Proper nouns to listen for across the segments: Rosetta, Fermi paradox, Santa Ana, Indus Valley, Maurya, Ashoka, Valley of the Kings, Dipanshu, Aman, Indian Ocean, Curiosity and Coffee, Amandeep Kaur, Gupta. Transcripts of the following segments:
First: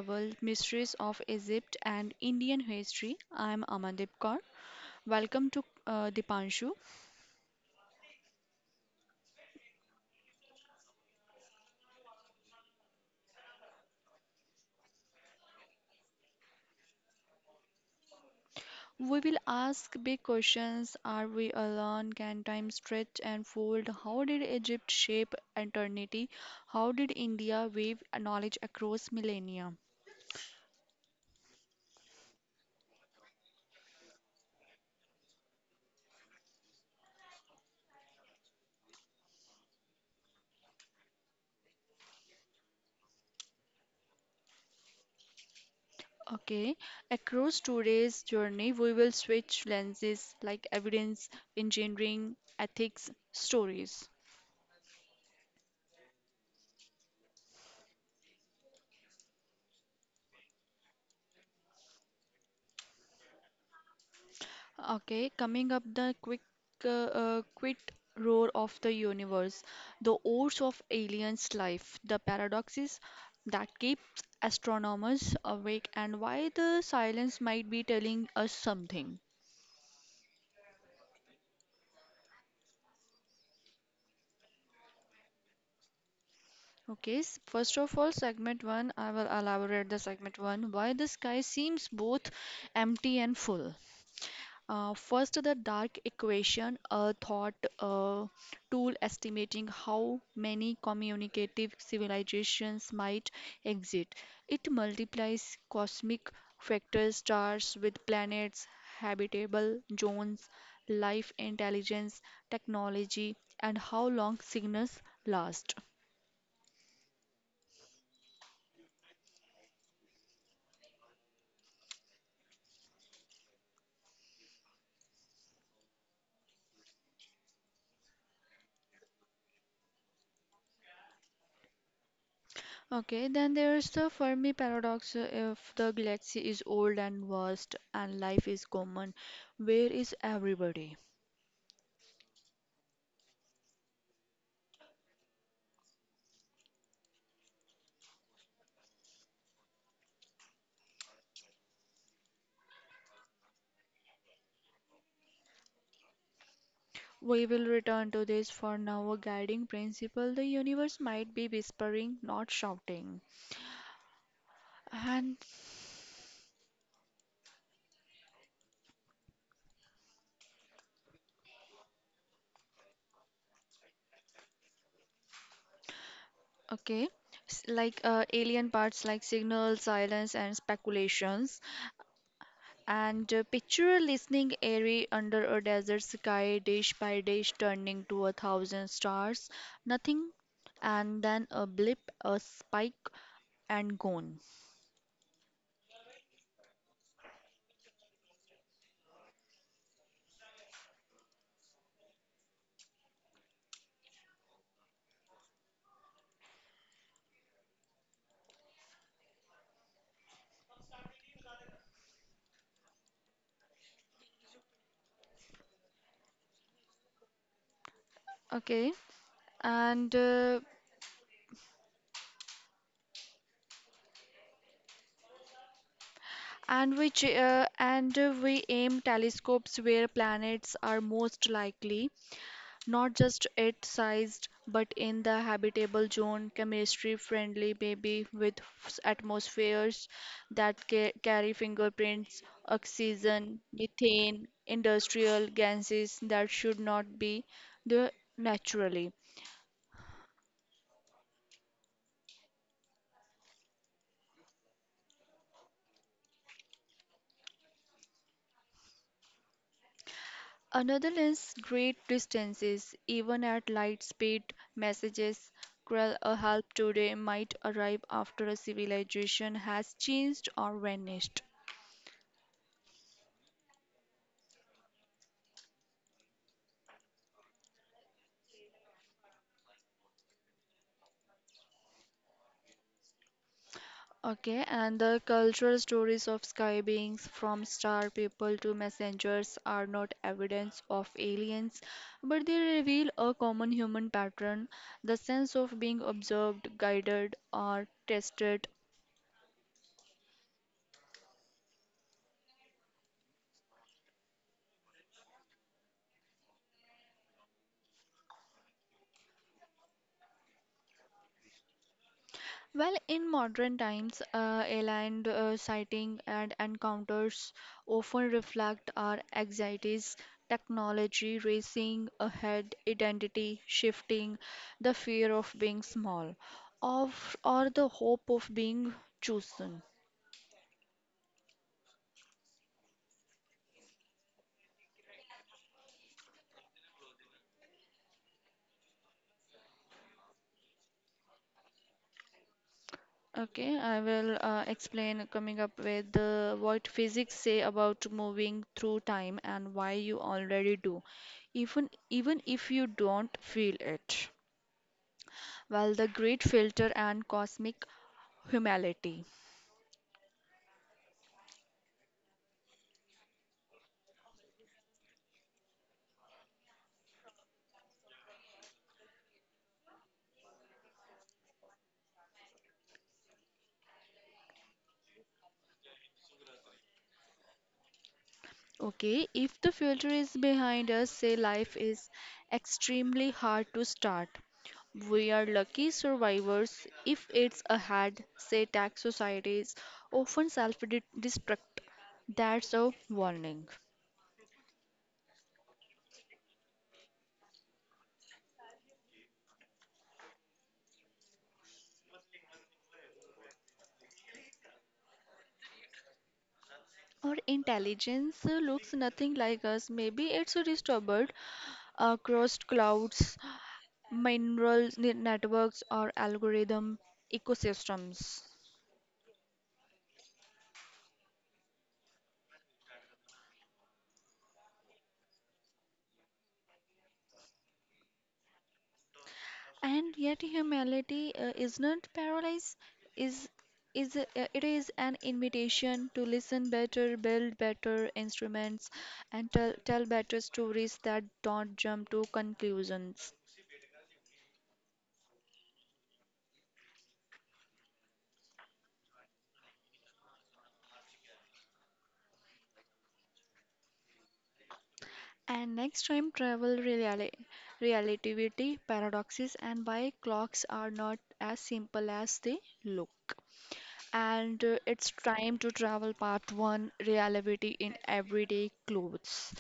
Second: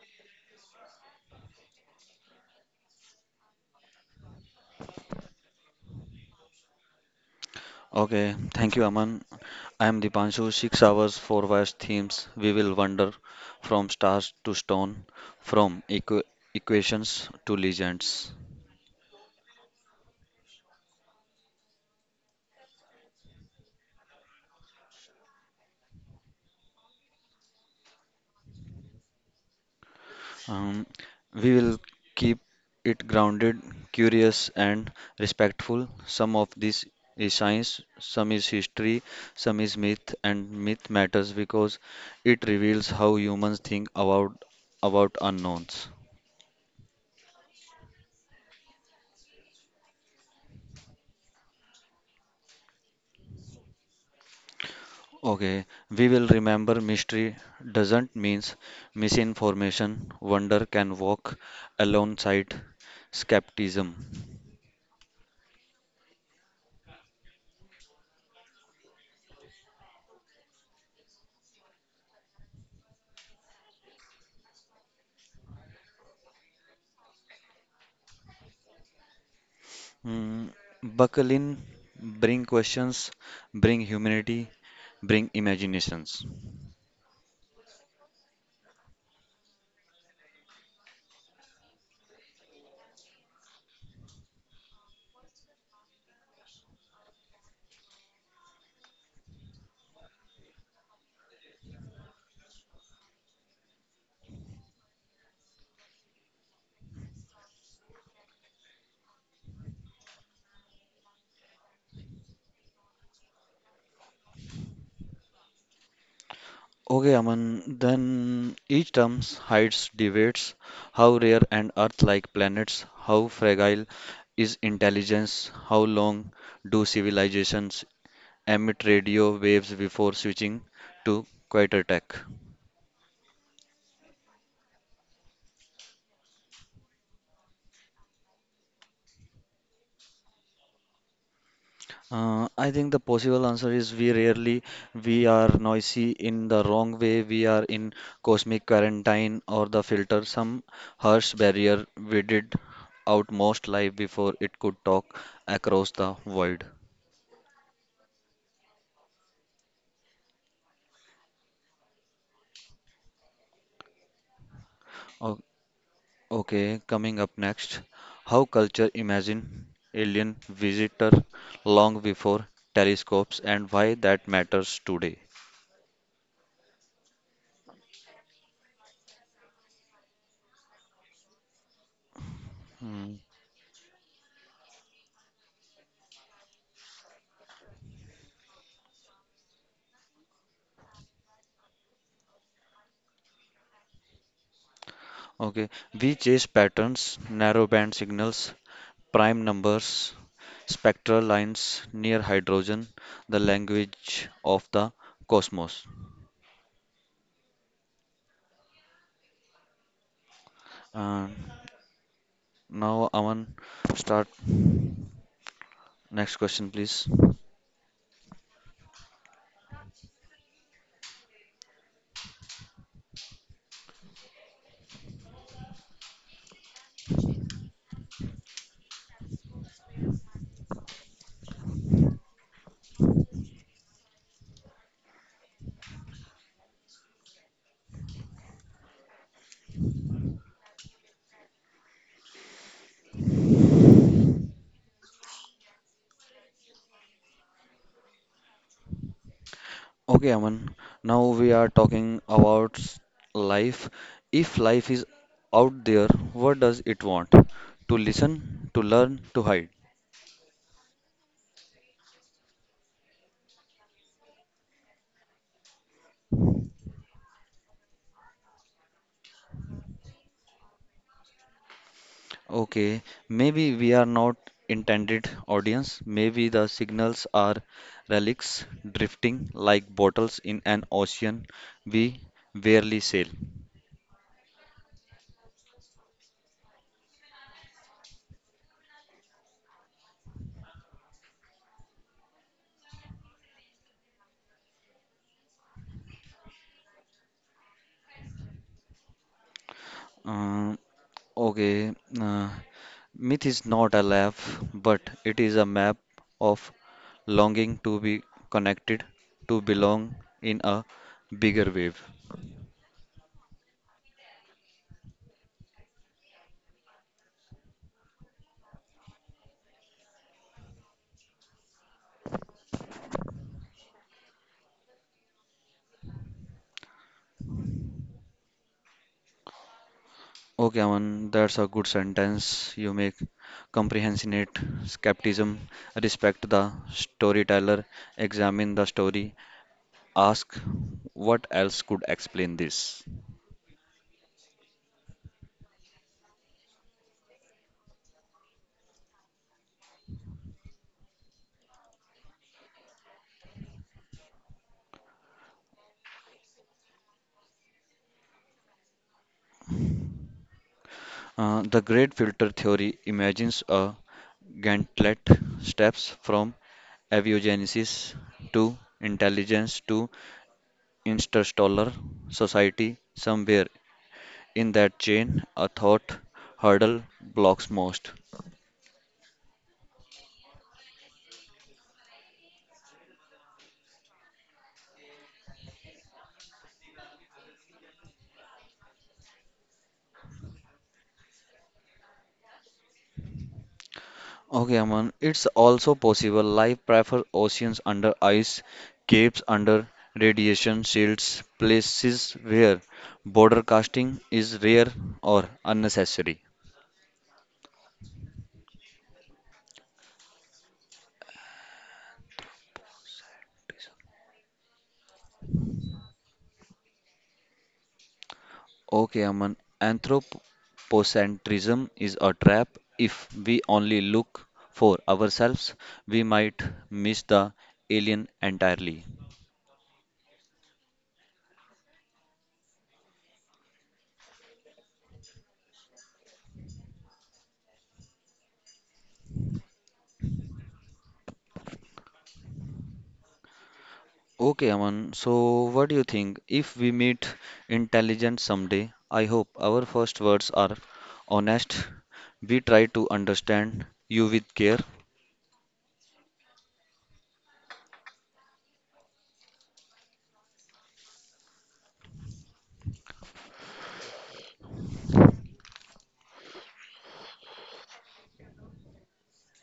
Travel Mysteries of Egypt and Indian History. I'm Amandeep Kaur. Welcome to Dipanshu. Okay, thank you, Aman. I am Dipanshu. 6 hours, four vast themes. We will wander from stars to stone, from equations to legends. We will ask big questions. Are we alone? Can time stretch and fold? How did Egypt shape eternity? How did India wave knowledge across millennia? Um, we will keep it grounded, curious, and respectful. Some of this is science, some is history, some is myth, and myth matters because it reveals how humans think about unknowns. Okay, across today's journey, we will switch lenses like evidence, engineering, ethics, stories. Okay, we will remember mystery doesn't means misinformation. Wonder can walk alongside skepticism. Okay, coming up the quick quit roar of the universe, the oars of aliens' life, the paradoxes that keeps astronomers awake and why the silence might be telling us something. Mm, buckle in, bring questions, bring humanity, bring imaginations. Okay, first of all, segment one, I will elaborate the segment one why the sky seems both empty and full. First, the dark equation, a thought uh, tool estimating how many communicative civilizations might exist. It multiplies cosmic factors, stars with planets, habitable zones, life intelligence, technology, and how long signals last. Okay, Aman, then each term hides debates, how rare and Earth-like planets, how fragile is intelligence, how long do civilizations emit radio waves before switching to quieter tech? Okay, then there's the Fermi paradox. If the galaxy is old and vast and life is common, where is everybody? I think the possible answer is we rarely we are noisy in the wrong way. We are in cosmic quarantine or the filter, some harsh barrier we did out most life before it could talk across the void. We will return to this for now a guiding principle. The universe might be whispering, not shouting. And O- Okay, coming up next, how culture imagine alien visitor long before telescopes and why that matters today. okay, like alien parts like signals, silence, and speculations. Hmm. And picture a listening airy under a desert sky, dish by dish, turning to a thousand stars. Nothing, and then a blip, a spike, and gone. Okay, we chase patterns, narrowband signals, prime numbers, spectral lines near hydrogen, the language of the cosmos. And now, Aman, start next question, please. Okay, and uh, and we ch- and we aim telescopes where planets are most likely, not just Earth sized, but in the habitable zone, chemistry friendly, maybe with atmospheres that carry fingerprints, oxygen, methane, industrial gases that should not be there naturally. Okay, Aman, now we are talking about life. If life is out there, what does it want? To listen, to learn, to hide. Another is great distances, even at light speed, messages cruel or help today might arrive after a civilization has changed or vanished. Okay, maybe we are not intended audience. Maybe the signals are relics drifting like bottles in an ocean we barely sail. Okay, and the cultural stories of sky beings from star people to messengers are not evidence of aliens, but they reveal a common human pattern, the sense of being observed, guided, or tested. Uh, okay, uh, myth is not a laugh, but it is a map of longing to be connected, to belong in a bigger wave. Well, in modern times, aligned sighting and encounters often reflect our anxieties, technology racing ahead, identity shifting, the fear of being small, of or the hope of being chosen. Okay, Aman, that's a good sentence you make. Comprehension it, skepticism, respect the storyteller, examine the story, ask what else could explain this. Okay, I will explain coming up with what physics say about moving through time and why you already do, even if you don't feel it. Well, the great filter and cosmic humility. The great filter theory imagines a gauntlet steps from aviogenesis to intelligence to interstellar society. Somewhere in that chain, a thought hurdle blocks most. Okay, if the filter is behind us, say life is extremely hard to start. We are lucky survivors if it's ahead, say tax societies often self-destruct. That's a warning. Okay, Aman, it's also possible. Life prefers oceans under ice, caves under radiation shields, places where border casting is rare or unnecessary. Our intelligence looks nothing like us. Maybe it's disturbed across clouds, mineral networks, or algorithm ecosystems. Okay, Aman, anthropocentrism is a trap. If we only look for ourselves, we might miss the alien entirely. And yet humanity is not paralyzed. Is is It is an invitation to listen better, build better instruments and tell better stories that don't jump to conclusions. Okay, Aman. So, what do you think? If we meet intelligent someday, I hope our first words are honest. We try to understand you with care. And next, time travel reali relativity paradoxes and why clocks are not as simple as they look. And it's time to travel part 1, reality in everyday clothes.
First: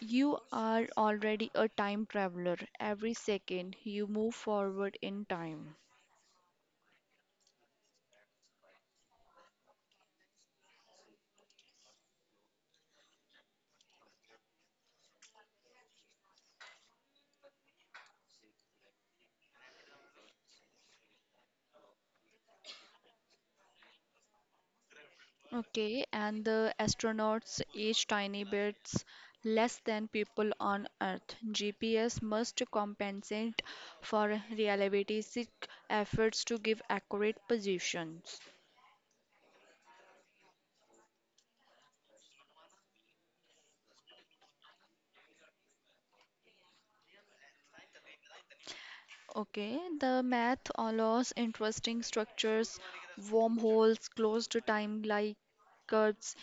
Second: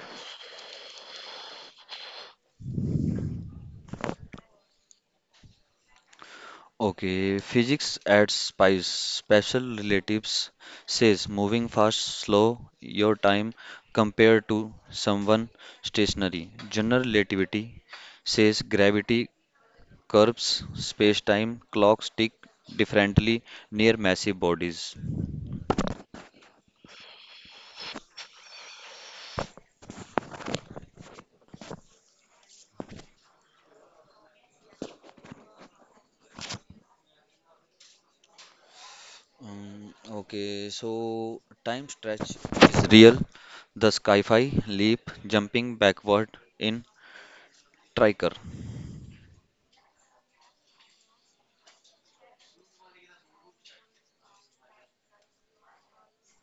You are already a time traveler. Every second you move forward in time. Okay, physics adds spice. Special relatives says moving fast, slow your time compared to someone stationary. General relativity says gravity curves space-time, clocks tick differently near massive bodies. Okay, and the astronauts age tiny bits less than people on Earth. GPS must compensate for reliability efforts to give accurate positions. Um, okay, so time stretch is real. The sci-fi leap, jumping backward in Triker. Okay, the math allows interesting structures, wormholes, closed time like curves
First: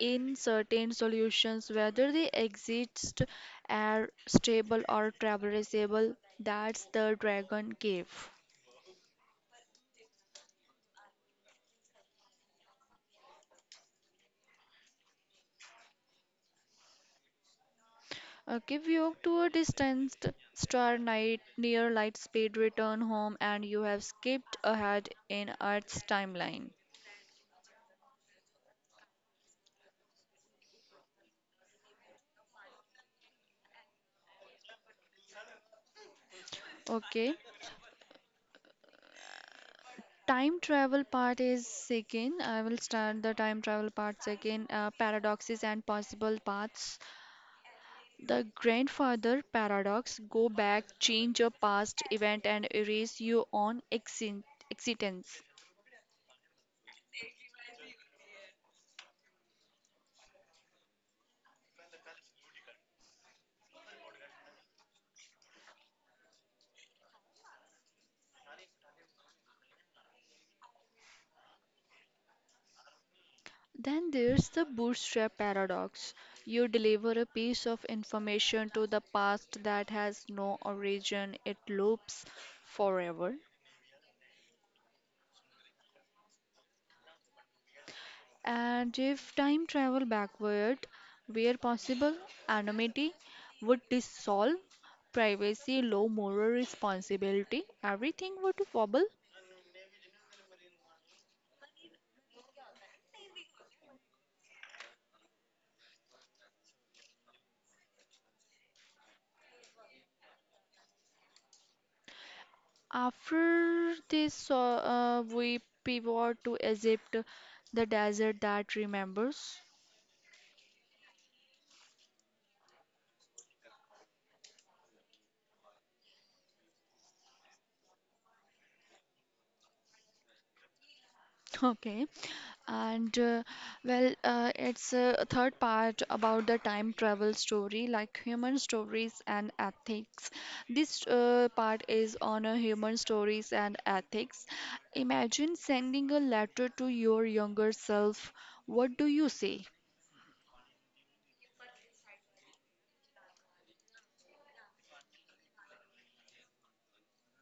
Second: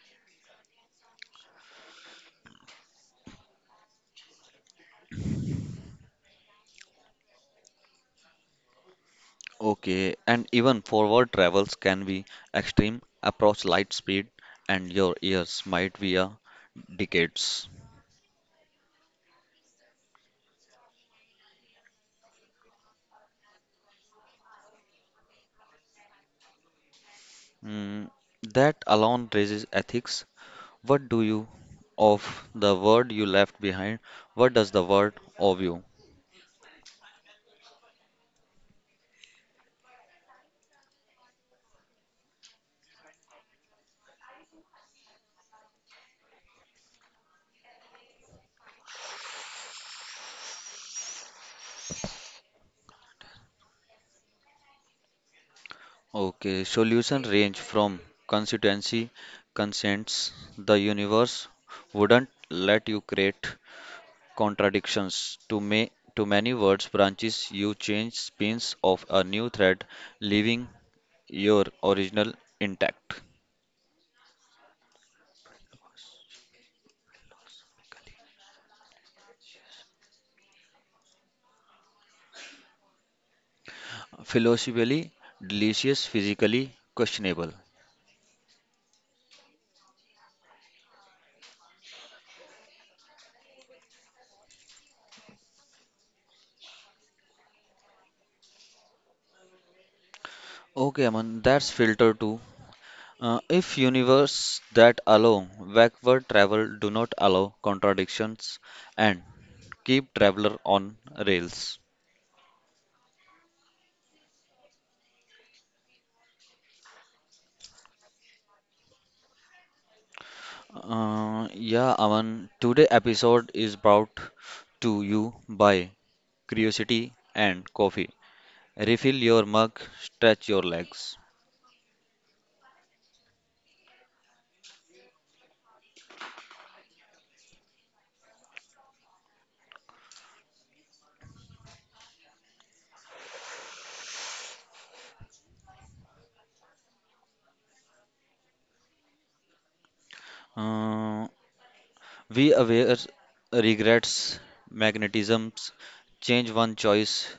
in certain solutions, whether they exist are stable or traversable. That's the dragon cave. Okay, and even forward travels can be extreme, approach light speed, and your ears might be a decades. Okay, we walk to a distanced star night near light speed, return home, and you have skipped ahead in Earth's timeline. Mm, that alone raises ethics. What do you of the world you left behind? What does the world of you? Okay, time travel part is second. I will start the time travel part second, paradoxes and possible paths. The grandfather paradox, go back, change your past event, and erase your own existence. Okay, solution range from constituency consents. The universe wouldn't let you create contradictions. Too many words branches you change spins of a new thread, leaving your original intact. Then there's the bootstrap paradox, you deliver a piece of information to the past that has no origin, it loops forever. Philosophically delicious, physically questionable. And if time travel backward, where possible, anonymity would dissolve, privacy, low moral responsibility, everything would wobble. Okay, Aman, that's filter two. If universe that allow backward travel do not allow contradictions and Keep Traveler on Rails. After this, we pivot to Egypt, the desert that remembers. Yeah, Aman, today episode is brought to you by Curiosity and Coffee. Refill your mug, stretch your legs. Okay. And well, it's a third part about the time travel story, like human stories and ethics. This part is on human stories and ethics. Imagine sending a letter to your younger self. What do you say? Uh, we aware regrets, magnetisms, change one choice,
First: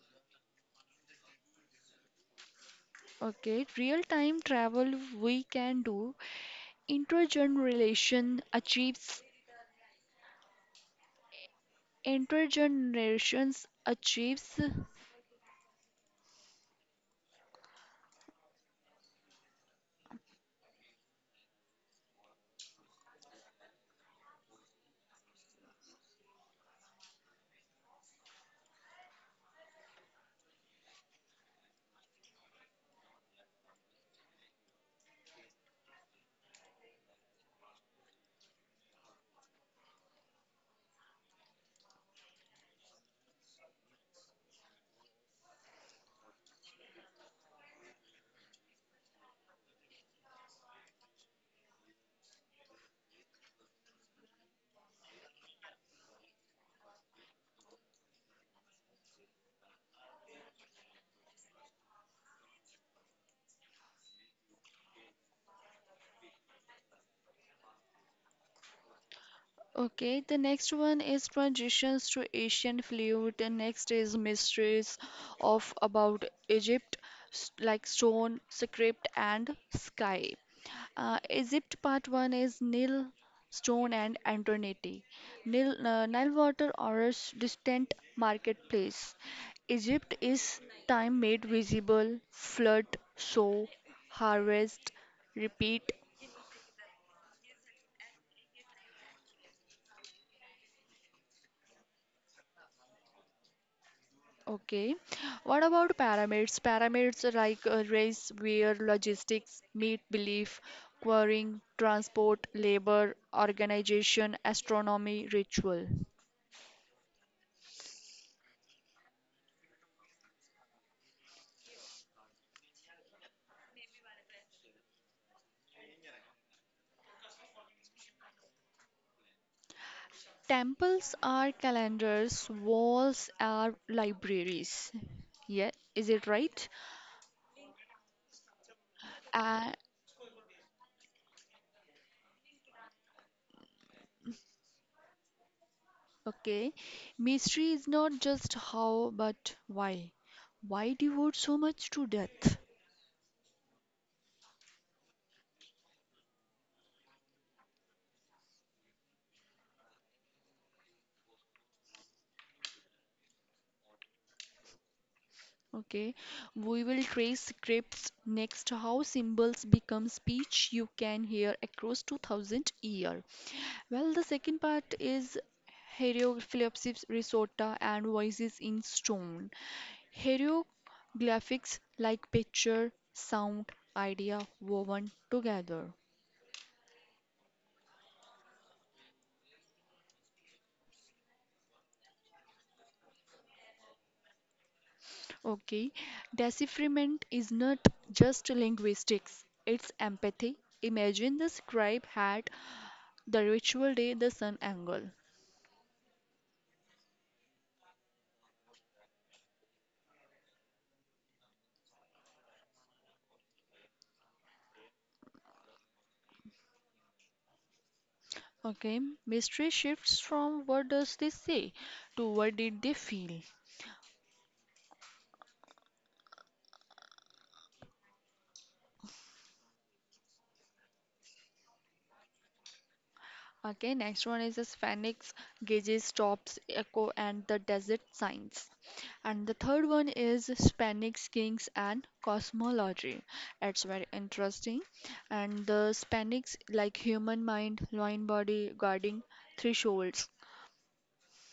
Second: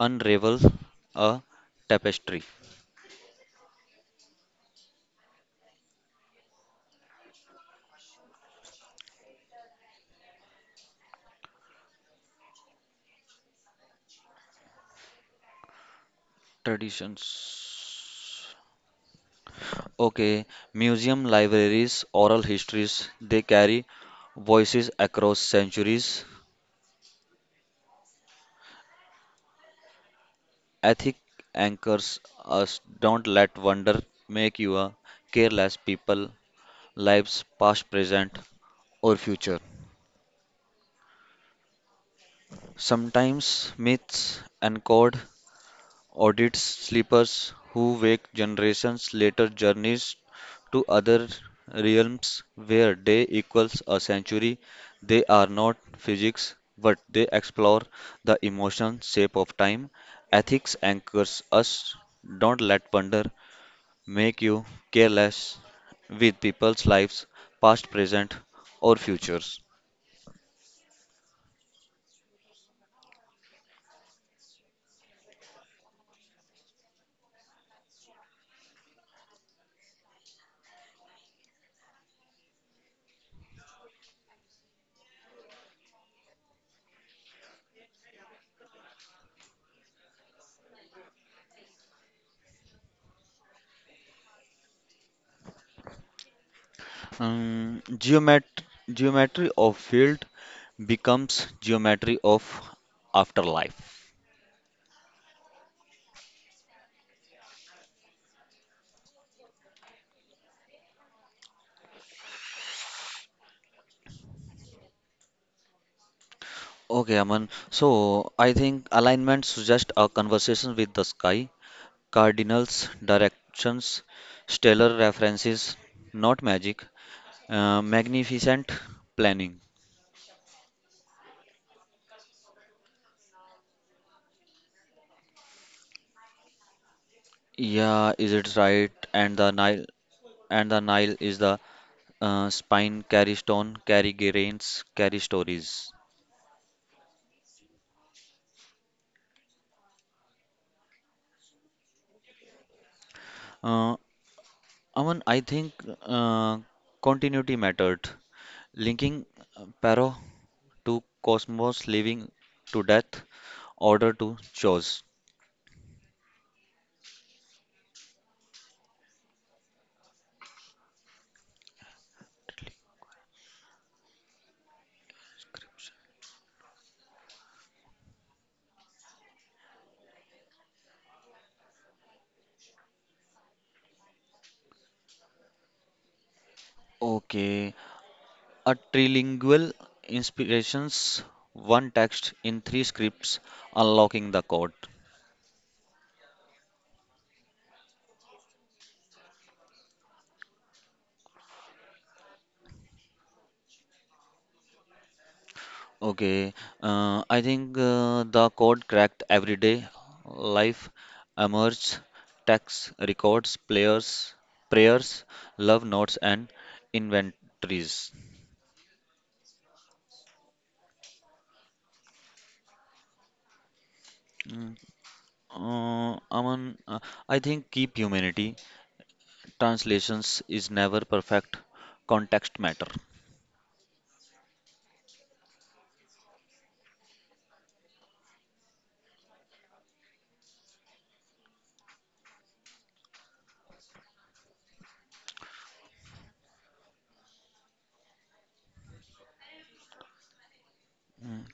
unravel a tapestry. Okay, real time travel we can do. Intergeneration achieves, intergenerations achieves. Traditions. Okay, museum libraries, oral histories, they carry voices across centuries. Ethic anchors us. Don't let wonder make you a careless people. Lives past, present, or future. Sometimes myths encode audits sleepers who wake generations later journeys to other realms where day equals a century. They are not physics, but they explore the emotion shape of time. Ethics anchors us. Don't let wonder make you careless with people's lives, past, present, or futures. Okay, the next one is transitions to Asian flute. The next is mysteries of about Egypt, like stone, script, and sky. Egypt part one is Nile, stone, and Antoniti. Nile, Nile water or a distant marketplace. Egypt is time made visible, flood, sow, harvest, repeat. Um, geomet- geometry of field becomes geometry of afterlife. Okay. What about pyramids? Pyramids are like a race where logistics meet belief, quarrying, transport, labor, organization, astronomy, ritual. Okay, Aman. So I think alignment suggests a conversation with the sky, cardinals, directions, stellar references, not magic, magnificent planning. Temples are calendars, walls are libraries. Yeah, is it right? Yeah, is it right? Uh, And the Nile is the spine carry stone, carry grains, carry stories. okay. Mystery is not just how, but why. Why devote so much to death? Uh, Aman, I think uh, continuity mattered. Linking Paro to cosmos, living to death, order to choice. Okay, we will trace scripts next, how symbols become speech you can hear across 2000 year. Well, the second part is hieroglyphics risota and voices in stone. Hieroglyphics like picture, sound, idea woven together. Okay, a trilingual inspirations, one text in three scripts, unlocking the code. Okay, decipherment is not just linguistics, it's empathy. Imagine the scribe had the ritual day, the sun angle. Okay, I think the code cracked everyday life emerged tax records, players, prayers, love notes, and inventories. Okay, mystery shifts from what does they say to what did they feel. Mm, Aman, uh, I think keep humanity. Translations is never perfect. Context matter. Okay, next one is the Phoenix, Gages, Tops, Echo, and the Desert Signs. And the third one is Spanish Kings and Cosmology. It's very interesting. And the Spanish, like human mind, lion body, guarding thresholds.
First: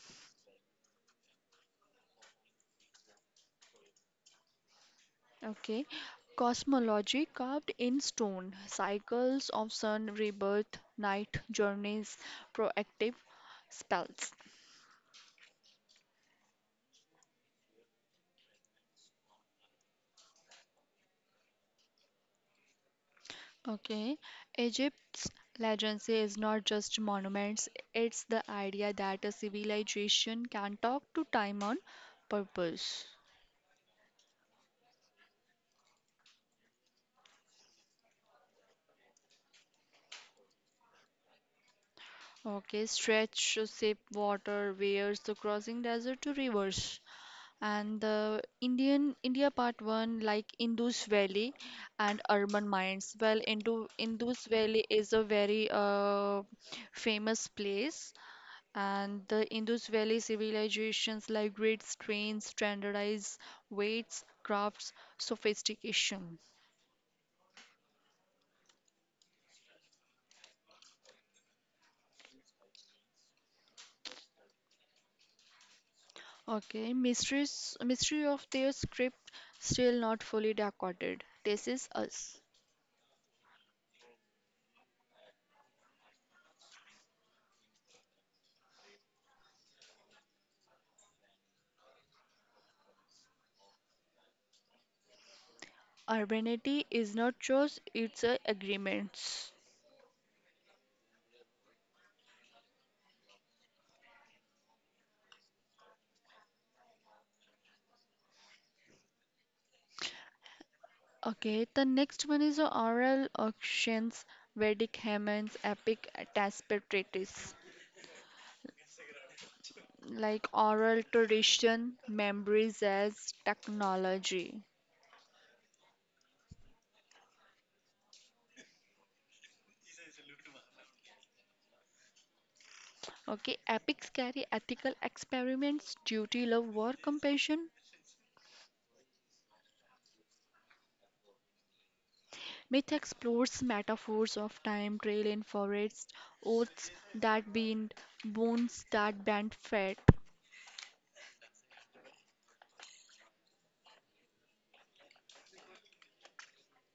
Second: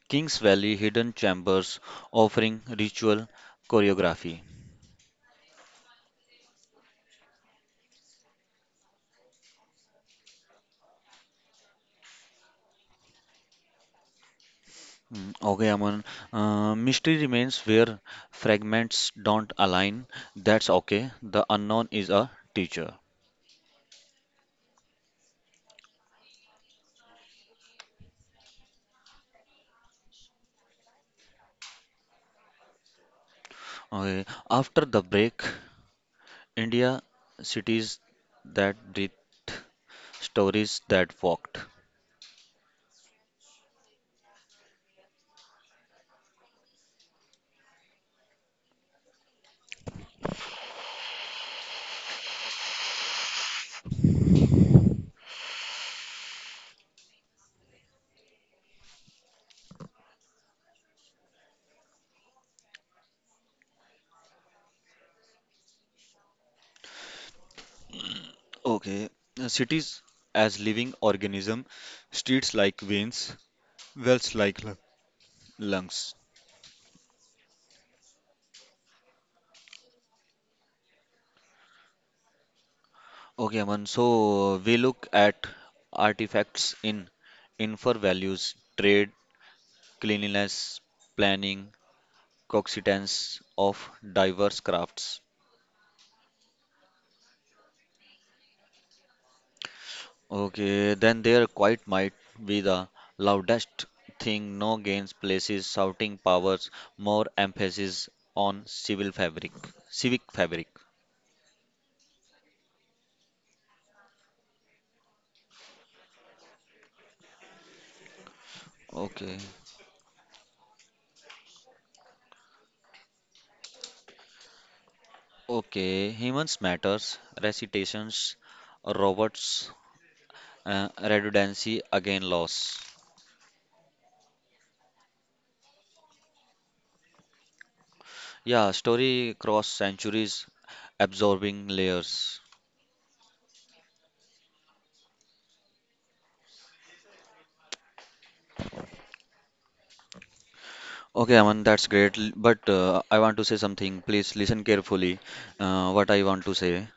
Kings Valley hidden chambers offering ritual choreography. Okay. Cosmology carved in stone, cycles of sun, rebirth, night, journeys, proactive spells. Okay, Aman. Mystery remains where fragments don't align. That's okay. The unknown is a teacher. Okay. Egypt's legacy is not just monuments, it's the idea that a civilization can talk to time on purpose. Okay. After the break, India cities that breathe, stories that walked. Okay. Stretch, shape, water, wears the crossing desert to rivers. And the Indian India part one like Indus Valley and urban minds. Well, Indus Valley is a very famous place, and the Indus Valley civilizations like great strains, standardized weights, crafts, sophistication. Okay. Cities as living organism, streets like veins, wells like lungs. Okay, mystery of their script still not fully decoded. This is us. Okay, Aman. So we look at artifacts in for values, trade, cleanliness, planning. Coexistence of diverse crafts. Urbanity is not choice; it's a agreements. Okay, then their quiet might be the loudest thing, no gains places, shouting powers, more emphasis on civic fabric. Okay, the next one is the oral auctions, Vedic hymns, epic tapestries, Okay, like oral tradition, memories as technology. okay, humans matters, recitations, robots, redundancy, again loss. Okay, epics carry ethical experiments, duty, love, war, compassion. Yeah, story cross centuries, absorbing layers. Myth explores metaphors of time, trail in forests, oaths that bind, bones that bend fate. Okay, Aman, that's great. But I want to say something. Please listen carefully what I want to say.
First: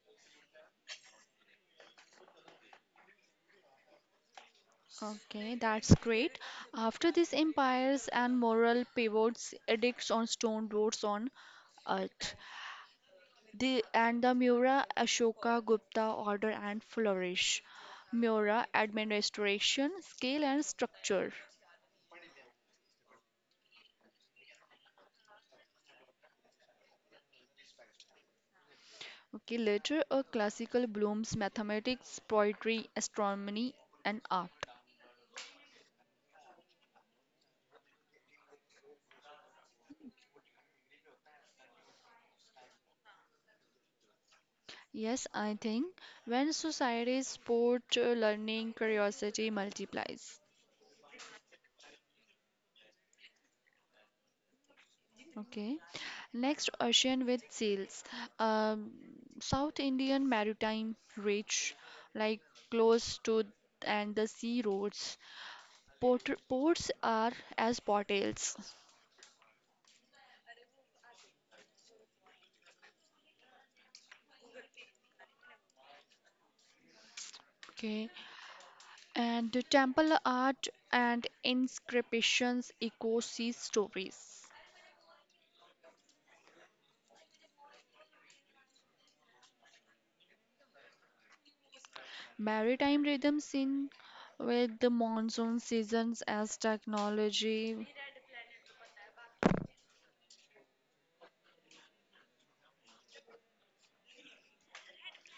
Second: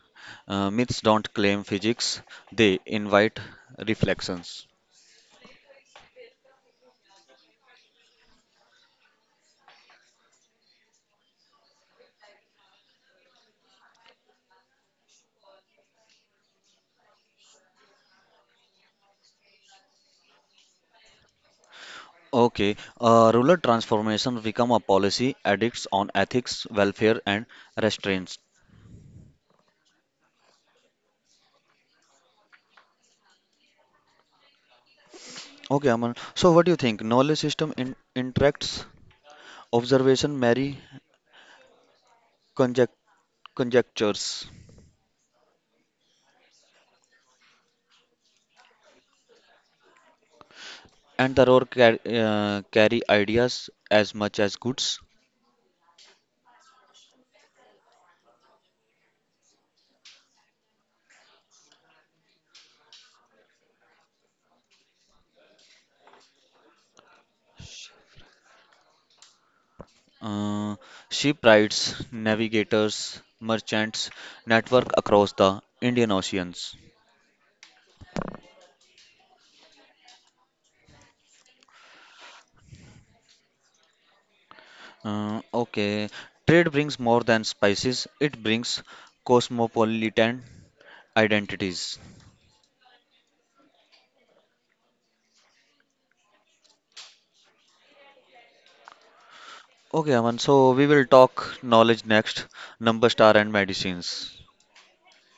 Myths don't claim physics, they invite reflections. Okay, that's great. After these empires and moral pivots, edicts on stone roads on earth. The Maurya, Ashoka, Gupta order and flourish. Maurya administration, scale and structure. Okay, rural transformation become a policy addicts on ethics, welfare, and restraints. Okay, later a classical blooms mathematics, poetry, astronomy and art. Okay, Aman. So what do you think? Knowledge system in interacts, observation marry conject conjectures, Yes, I think when societies sport learning, curiosity multiplies. and the roar car carry ideas as much as goods. Okay. Next, ocean with seals. Um, South Indian maritime ridge, like close to and the sea roads. Ports are as portals. Uh, Shipwrights, navigators, merchants network across the Indian Oceans. Okay. And the temple art and inscriptions echo sea stories. Okay, trade brings more than spices, it brings cosmopolitan identities. Maritime rhythms in with the monsoon seasons as technology. Okay, Aman, so we will talk knowledge next, number star and medicines.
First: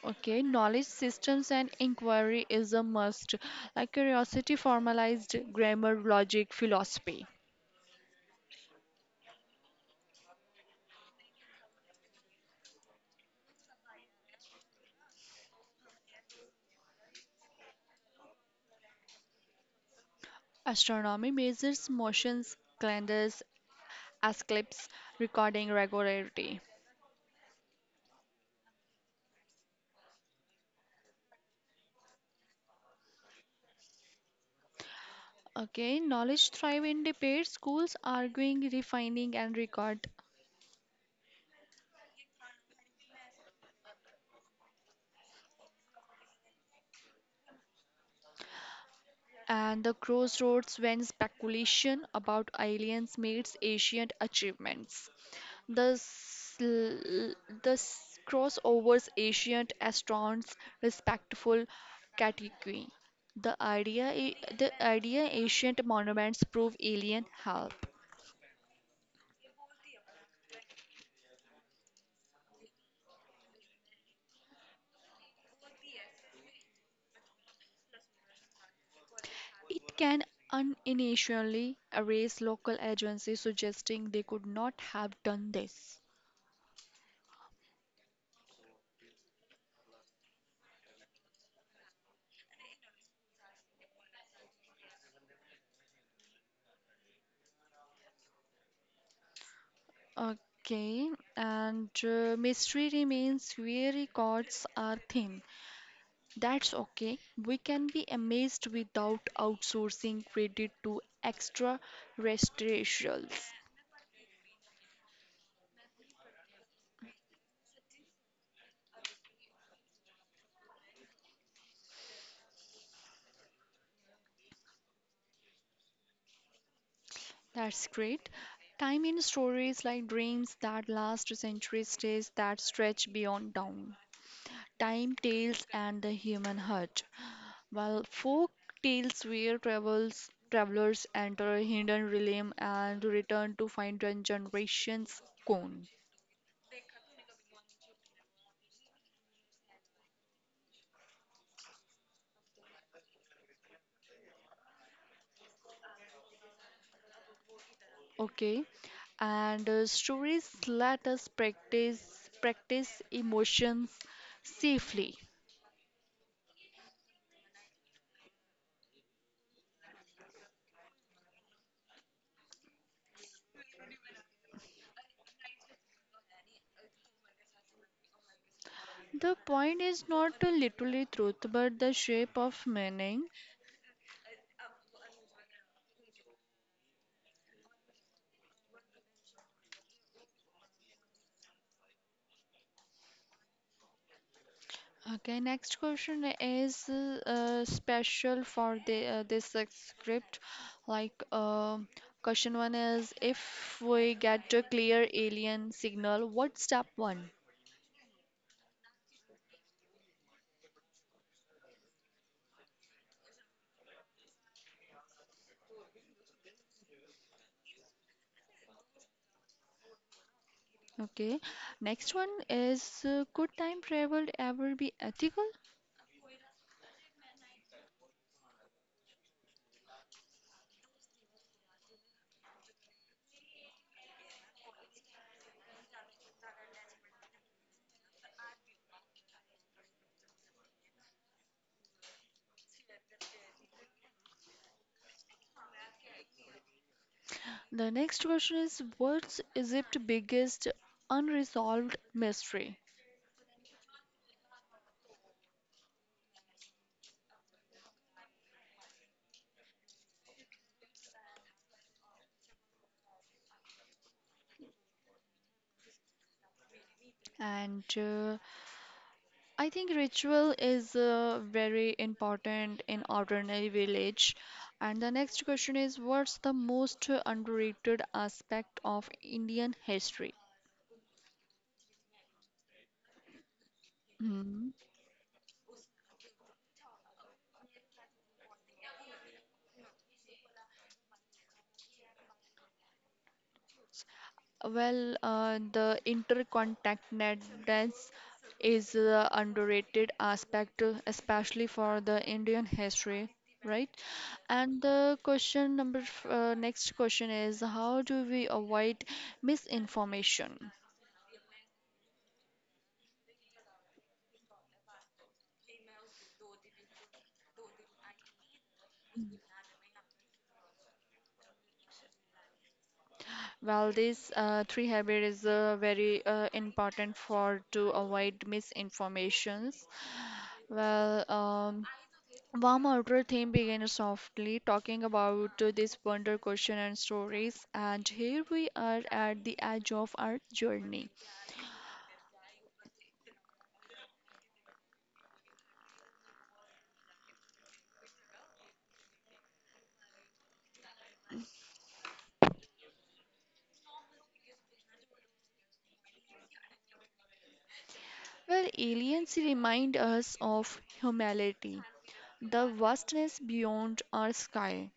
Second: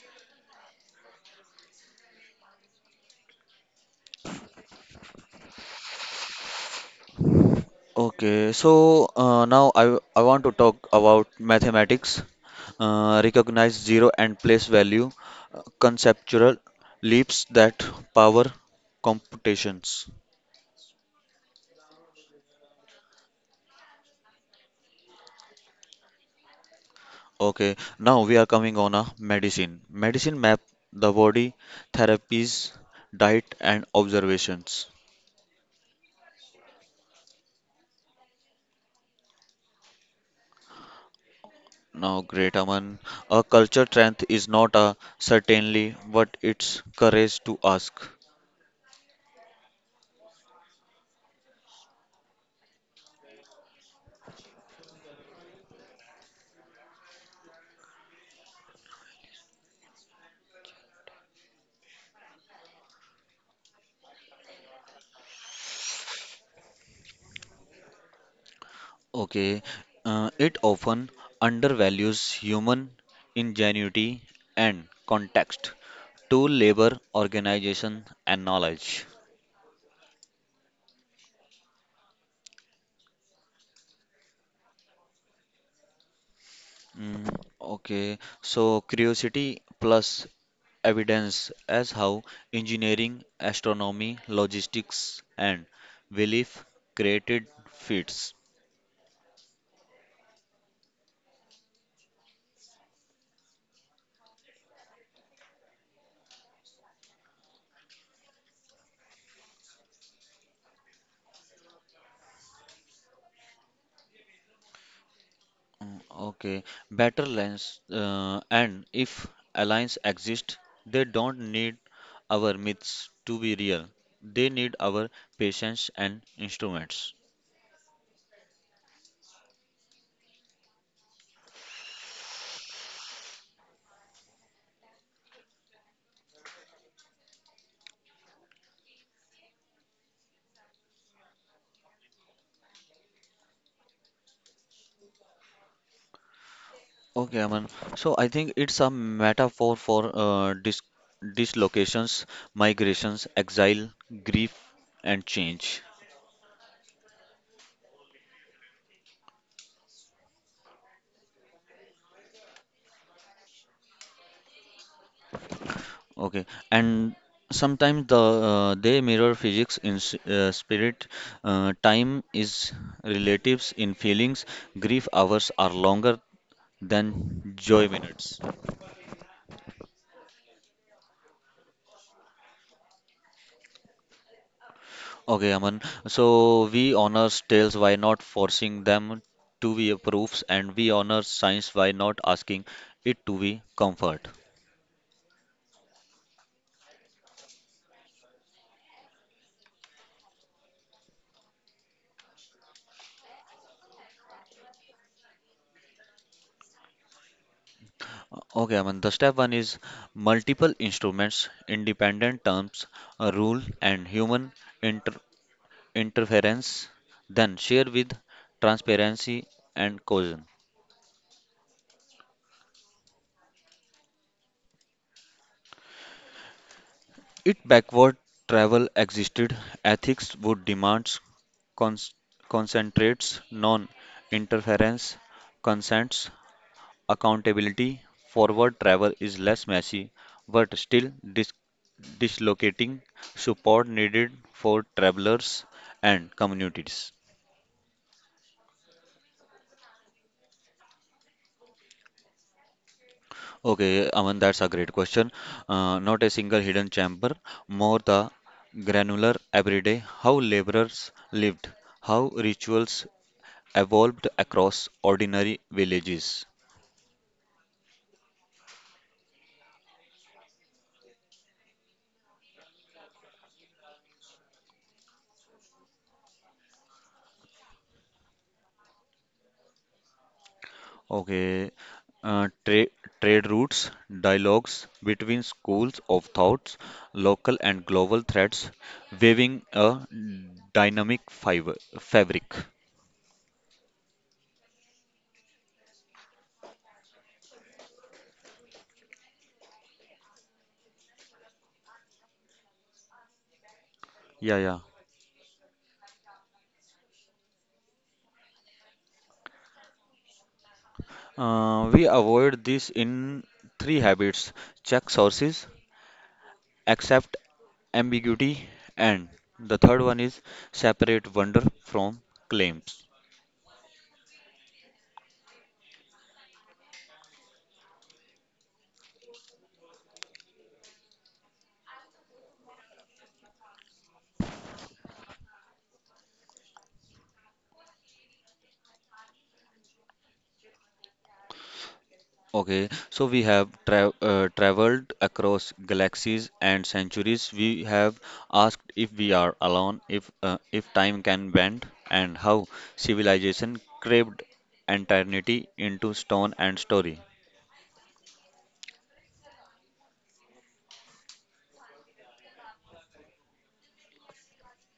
Okay, knowledge systems and inquiry is a must. Like curiosity, formalized grammar, logic, philosophy. Okay, so now I want to talk about mathematics, recognize zero and place value, conceptual leaps that power computations. Astronomy measures motions, calendars, eclipses, recording regularity. Okay, now we are coming on a medicine. Medicine map the body, therapies, diet, and observations. Okay, knowledge thrive in debate, schools arguing, refining, and record Now, great Aman, a culture strength is not a certainly, but it's courage to ask. and the crossroads when speculation about aliens meets ancient achievements. The, sl- the s- crossovers ancient astronauts respectful category. The idea ancient monuments prove alien help. Okay, it often undervalues human ingenuity and context to labor organization and knowledge. It can unintentionally erase local agencies, suggesting they could not have done this. Mm, okay, so curiosity plus evidence as how engineering, astronomy, logistics, and belief created feats. Okay, and mystery remains where records are thin. That's okay. We can be amazed without outsourcing credit to extraterrestrials. Mm, Okay, better lens and if alliance exist, they don't need our myths to be real, they need our patience and instruments. That's great. Time in stories like dreams that last centuries, days that stretch beyond down. Time tales and the human heart. While folk tales where travels, travelers enter a hidden realm and return to find a generations gone. Okay, Aman. So I think it's a metaphor for uh, dis dislocations, migrations, exile, grief, and change. Okay, and stories let us practice emotions safely. Okay, and sometimes the they mirror physics in spirit. Time is relatives in feelings. Grief hours are longer than joy minutes. The point is not the literally truth, but the shape of meaning. Okay, Aman. So we honor tales by not forcing them to be proofs, and we honor science by not asking it to be comfort. Okay, next question is special for the this script. Like question one is, if we get a clear alien signal, what's step one? Okay, Aman. The step one is multiple instruments, independent terms, a rule, and human inter interference. Then share with transparency and cohesion. Okay. Next one is, could time travel ever be ethical? If backward travel existed, ethics would demand cons concentrates, non-interference, consents. Accountability. Forward travel is less messy, but still dis- dislocating support needed for travelers and communities. The next question is, what's Egypt's biggest unresolved mystery? Okay, Aman, that's a great question. Not a single hidden chamber, more the granular everyday, how laborers lived, how rituals evolved across ordinary villages. And I think ritual is very important in ordinary village. And the next question is, what's the most underrated aspect of Indian history? Okay. Uh, tra Trade routes, Hmm. dialogues between schools of thoughts, local and global threads, weaving a dynamic fiber fabric. Well, the interconnectedness is the underrated aspect, especially for the Indian history, right? Yeah, yeah. And the question number, next question is, how do we avoid misinformation? We avoid this in three habits: check sources, accept ambiguity, and the third one is separate wonder from claims. Well, this three habit is very important for to avoid misinformations. Well, warm outer theme begins softly talking about this wonder question and stories, and here we are at the edge of our journey. Okay, so we have traveled across galaxies and centuries. We have asked if we are alone, if time can bend, and how civilization craved eternity into stone and story. Well, aliens remind us of humanity, the vastness beyond our sky.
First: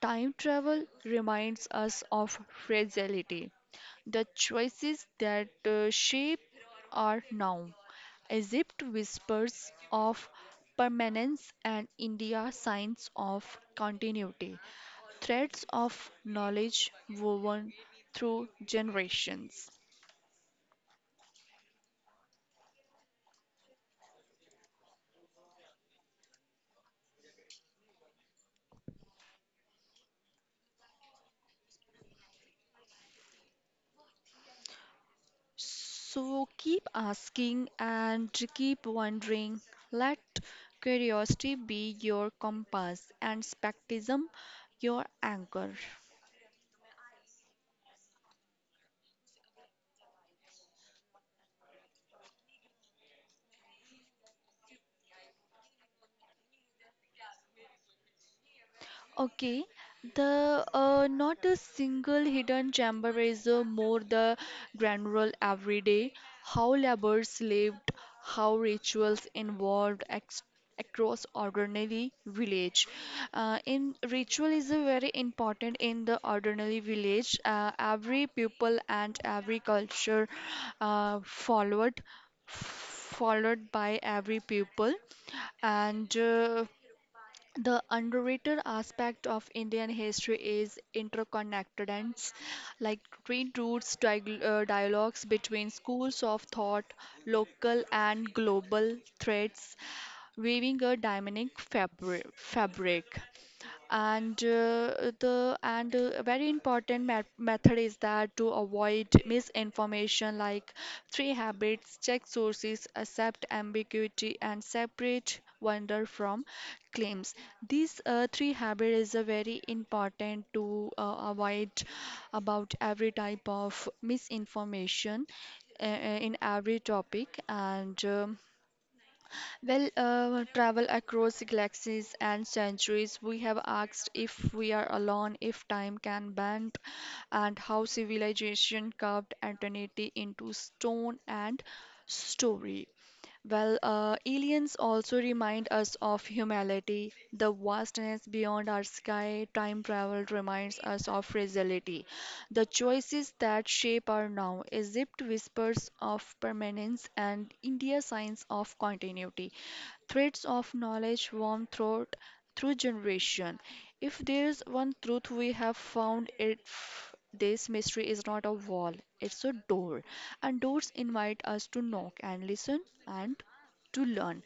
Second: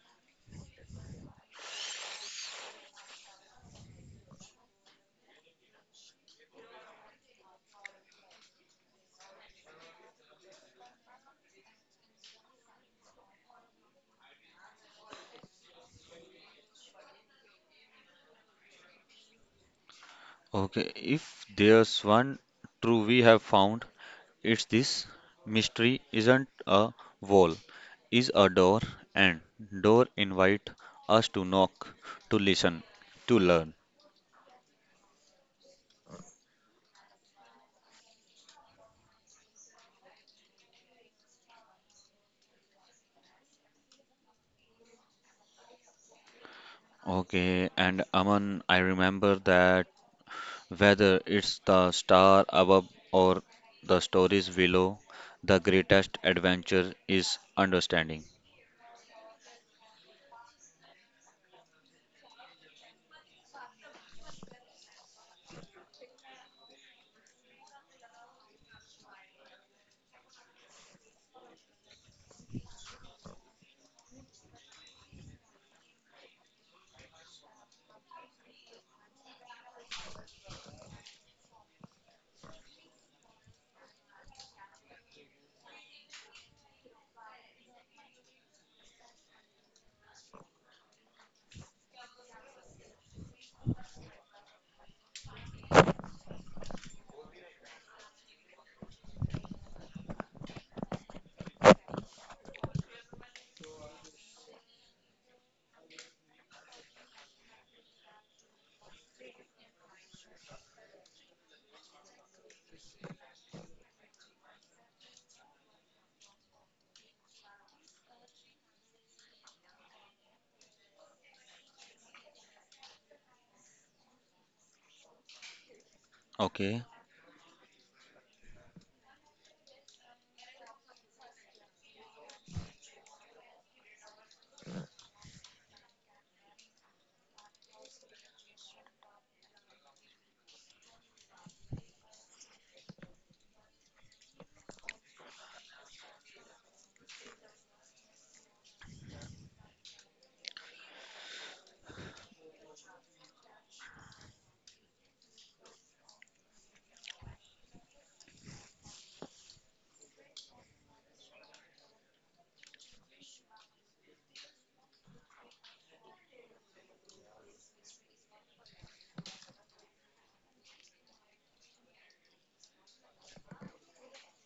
Time travel reminds us of fragility, the choices that shape our now. Egypt whispers of permanence and India signs of continuity, threads of knowledge woven through generations. Okay, if there's one truth we have found, it's this: mystery isn't a wall, is a door, and door invite us to knock, to listen, to learn. So keep asking and keep wondering. Let curiosity be your compass and skepticism your anchor. Okay, and Aman, I remember that whether it's the star above or the stories below, the greatest adventure is understanding. Okay, the not a single hidden chamber is more the granular every day. How laborers lived, how rituals involved ex across ordinary village. In ritual is a very important in the ordinary village. Every people and every culture uh, followed followed by every pupil and the underrated aspect of Indian history is interconnectedness, like train routes, dialogues between schools of thought, local and global threads, weaving a dynamic fabric. And the and a very important method is that to avoid misinformation like three habits, check sources, accept ambiguity, and separate wonder from claims. These three habits is a very important to avoid about every type of misinformation uh, uh, in every Okay, topic, and well, travel across galaxies and centuries, we have asked if we are alone, if time can bend, and how civilization carved eternity into stone and story. Well, aliens also remind us of humanity, the vastness beyond our sky. Time travel reminds us of fragility, the choices that shape our now. Egypt whispers of permanence, and India signs of continuity, threads of knowledge worm through generation. If there's one truth we have found, this mystery is not a wall, it's a door. And doors invite us to knock and listen and to learn,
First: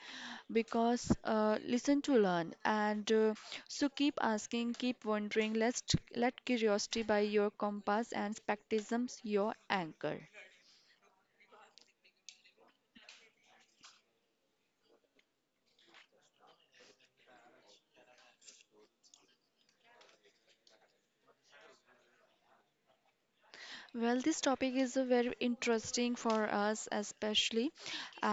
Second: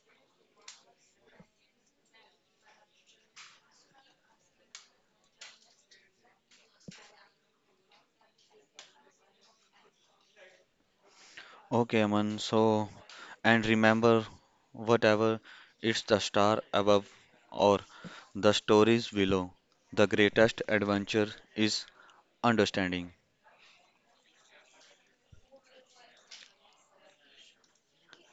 because listen to learn and so keep asking, keep wondering, let curiosity by your compass and skepticism your anchor. okay, Aman. So, and remember, whatever it's the star above or the stories below, the greatest adventure is understanding. Well, this topic is very interesting for us, especially.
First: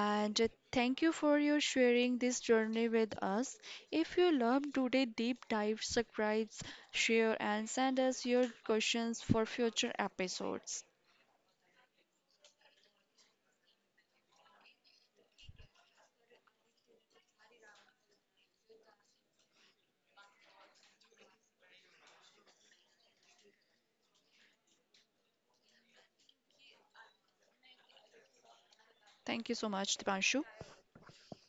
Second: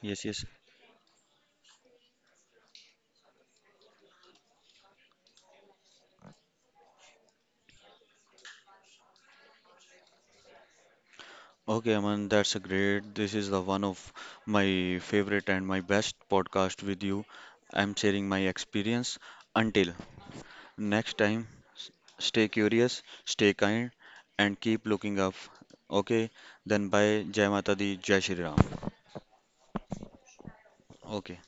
Yes, yes. Thank you for your sharing this journey with us. If you love today deep dive, subscribe, share, and send us your questions for future episodes. Okay, Aman, that's a great. This is the one of my favorite and my best podcast with you. I'm sharing my experience. Until next time, s- stay curious, stay kind, and keep looking up. Okay, then bye. Jai Mata Di, Jai Shri Ram. Thank you so much, Dipanshu. Okay.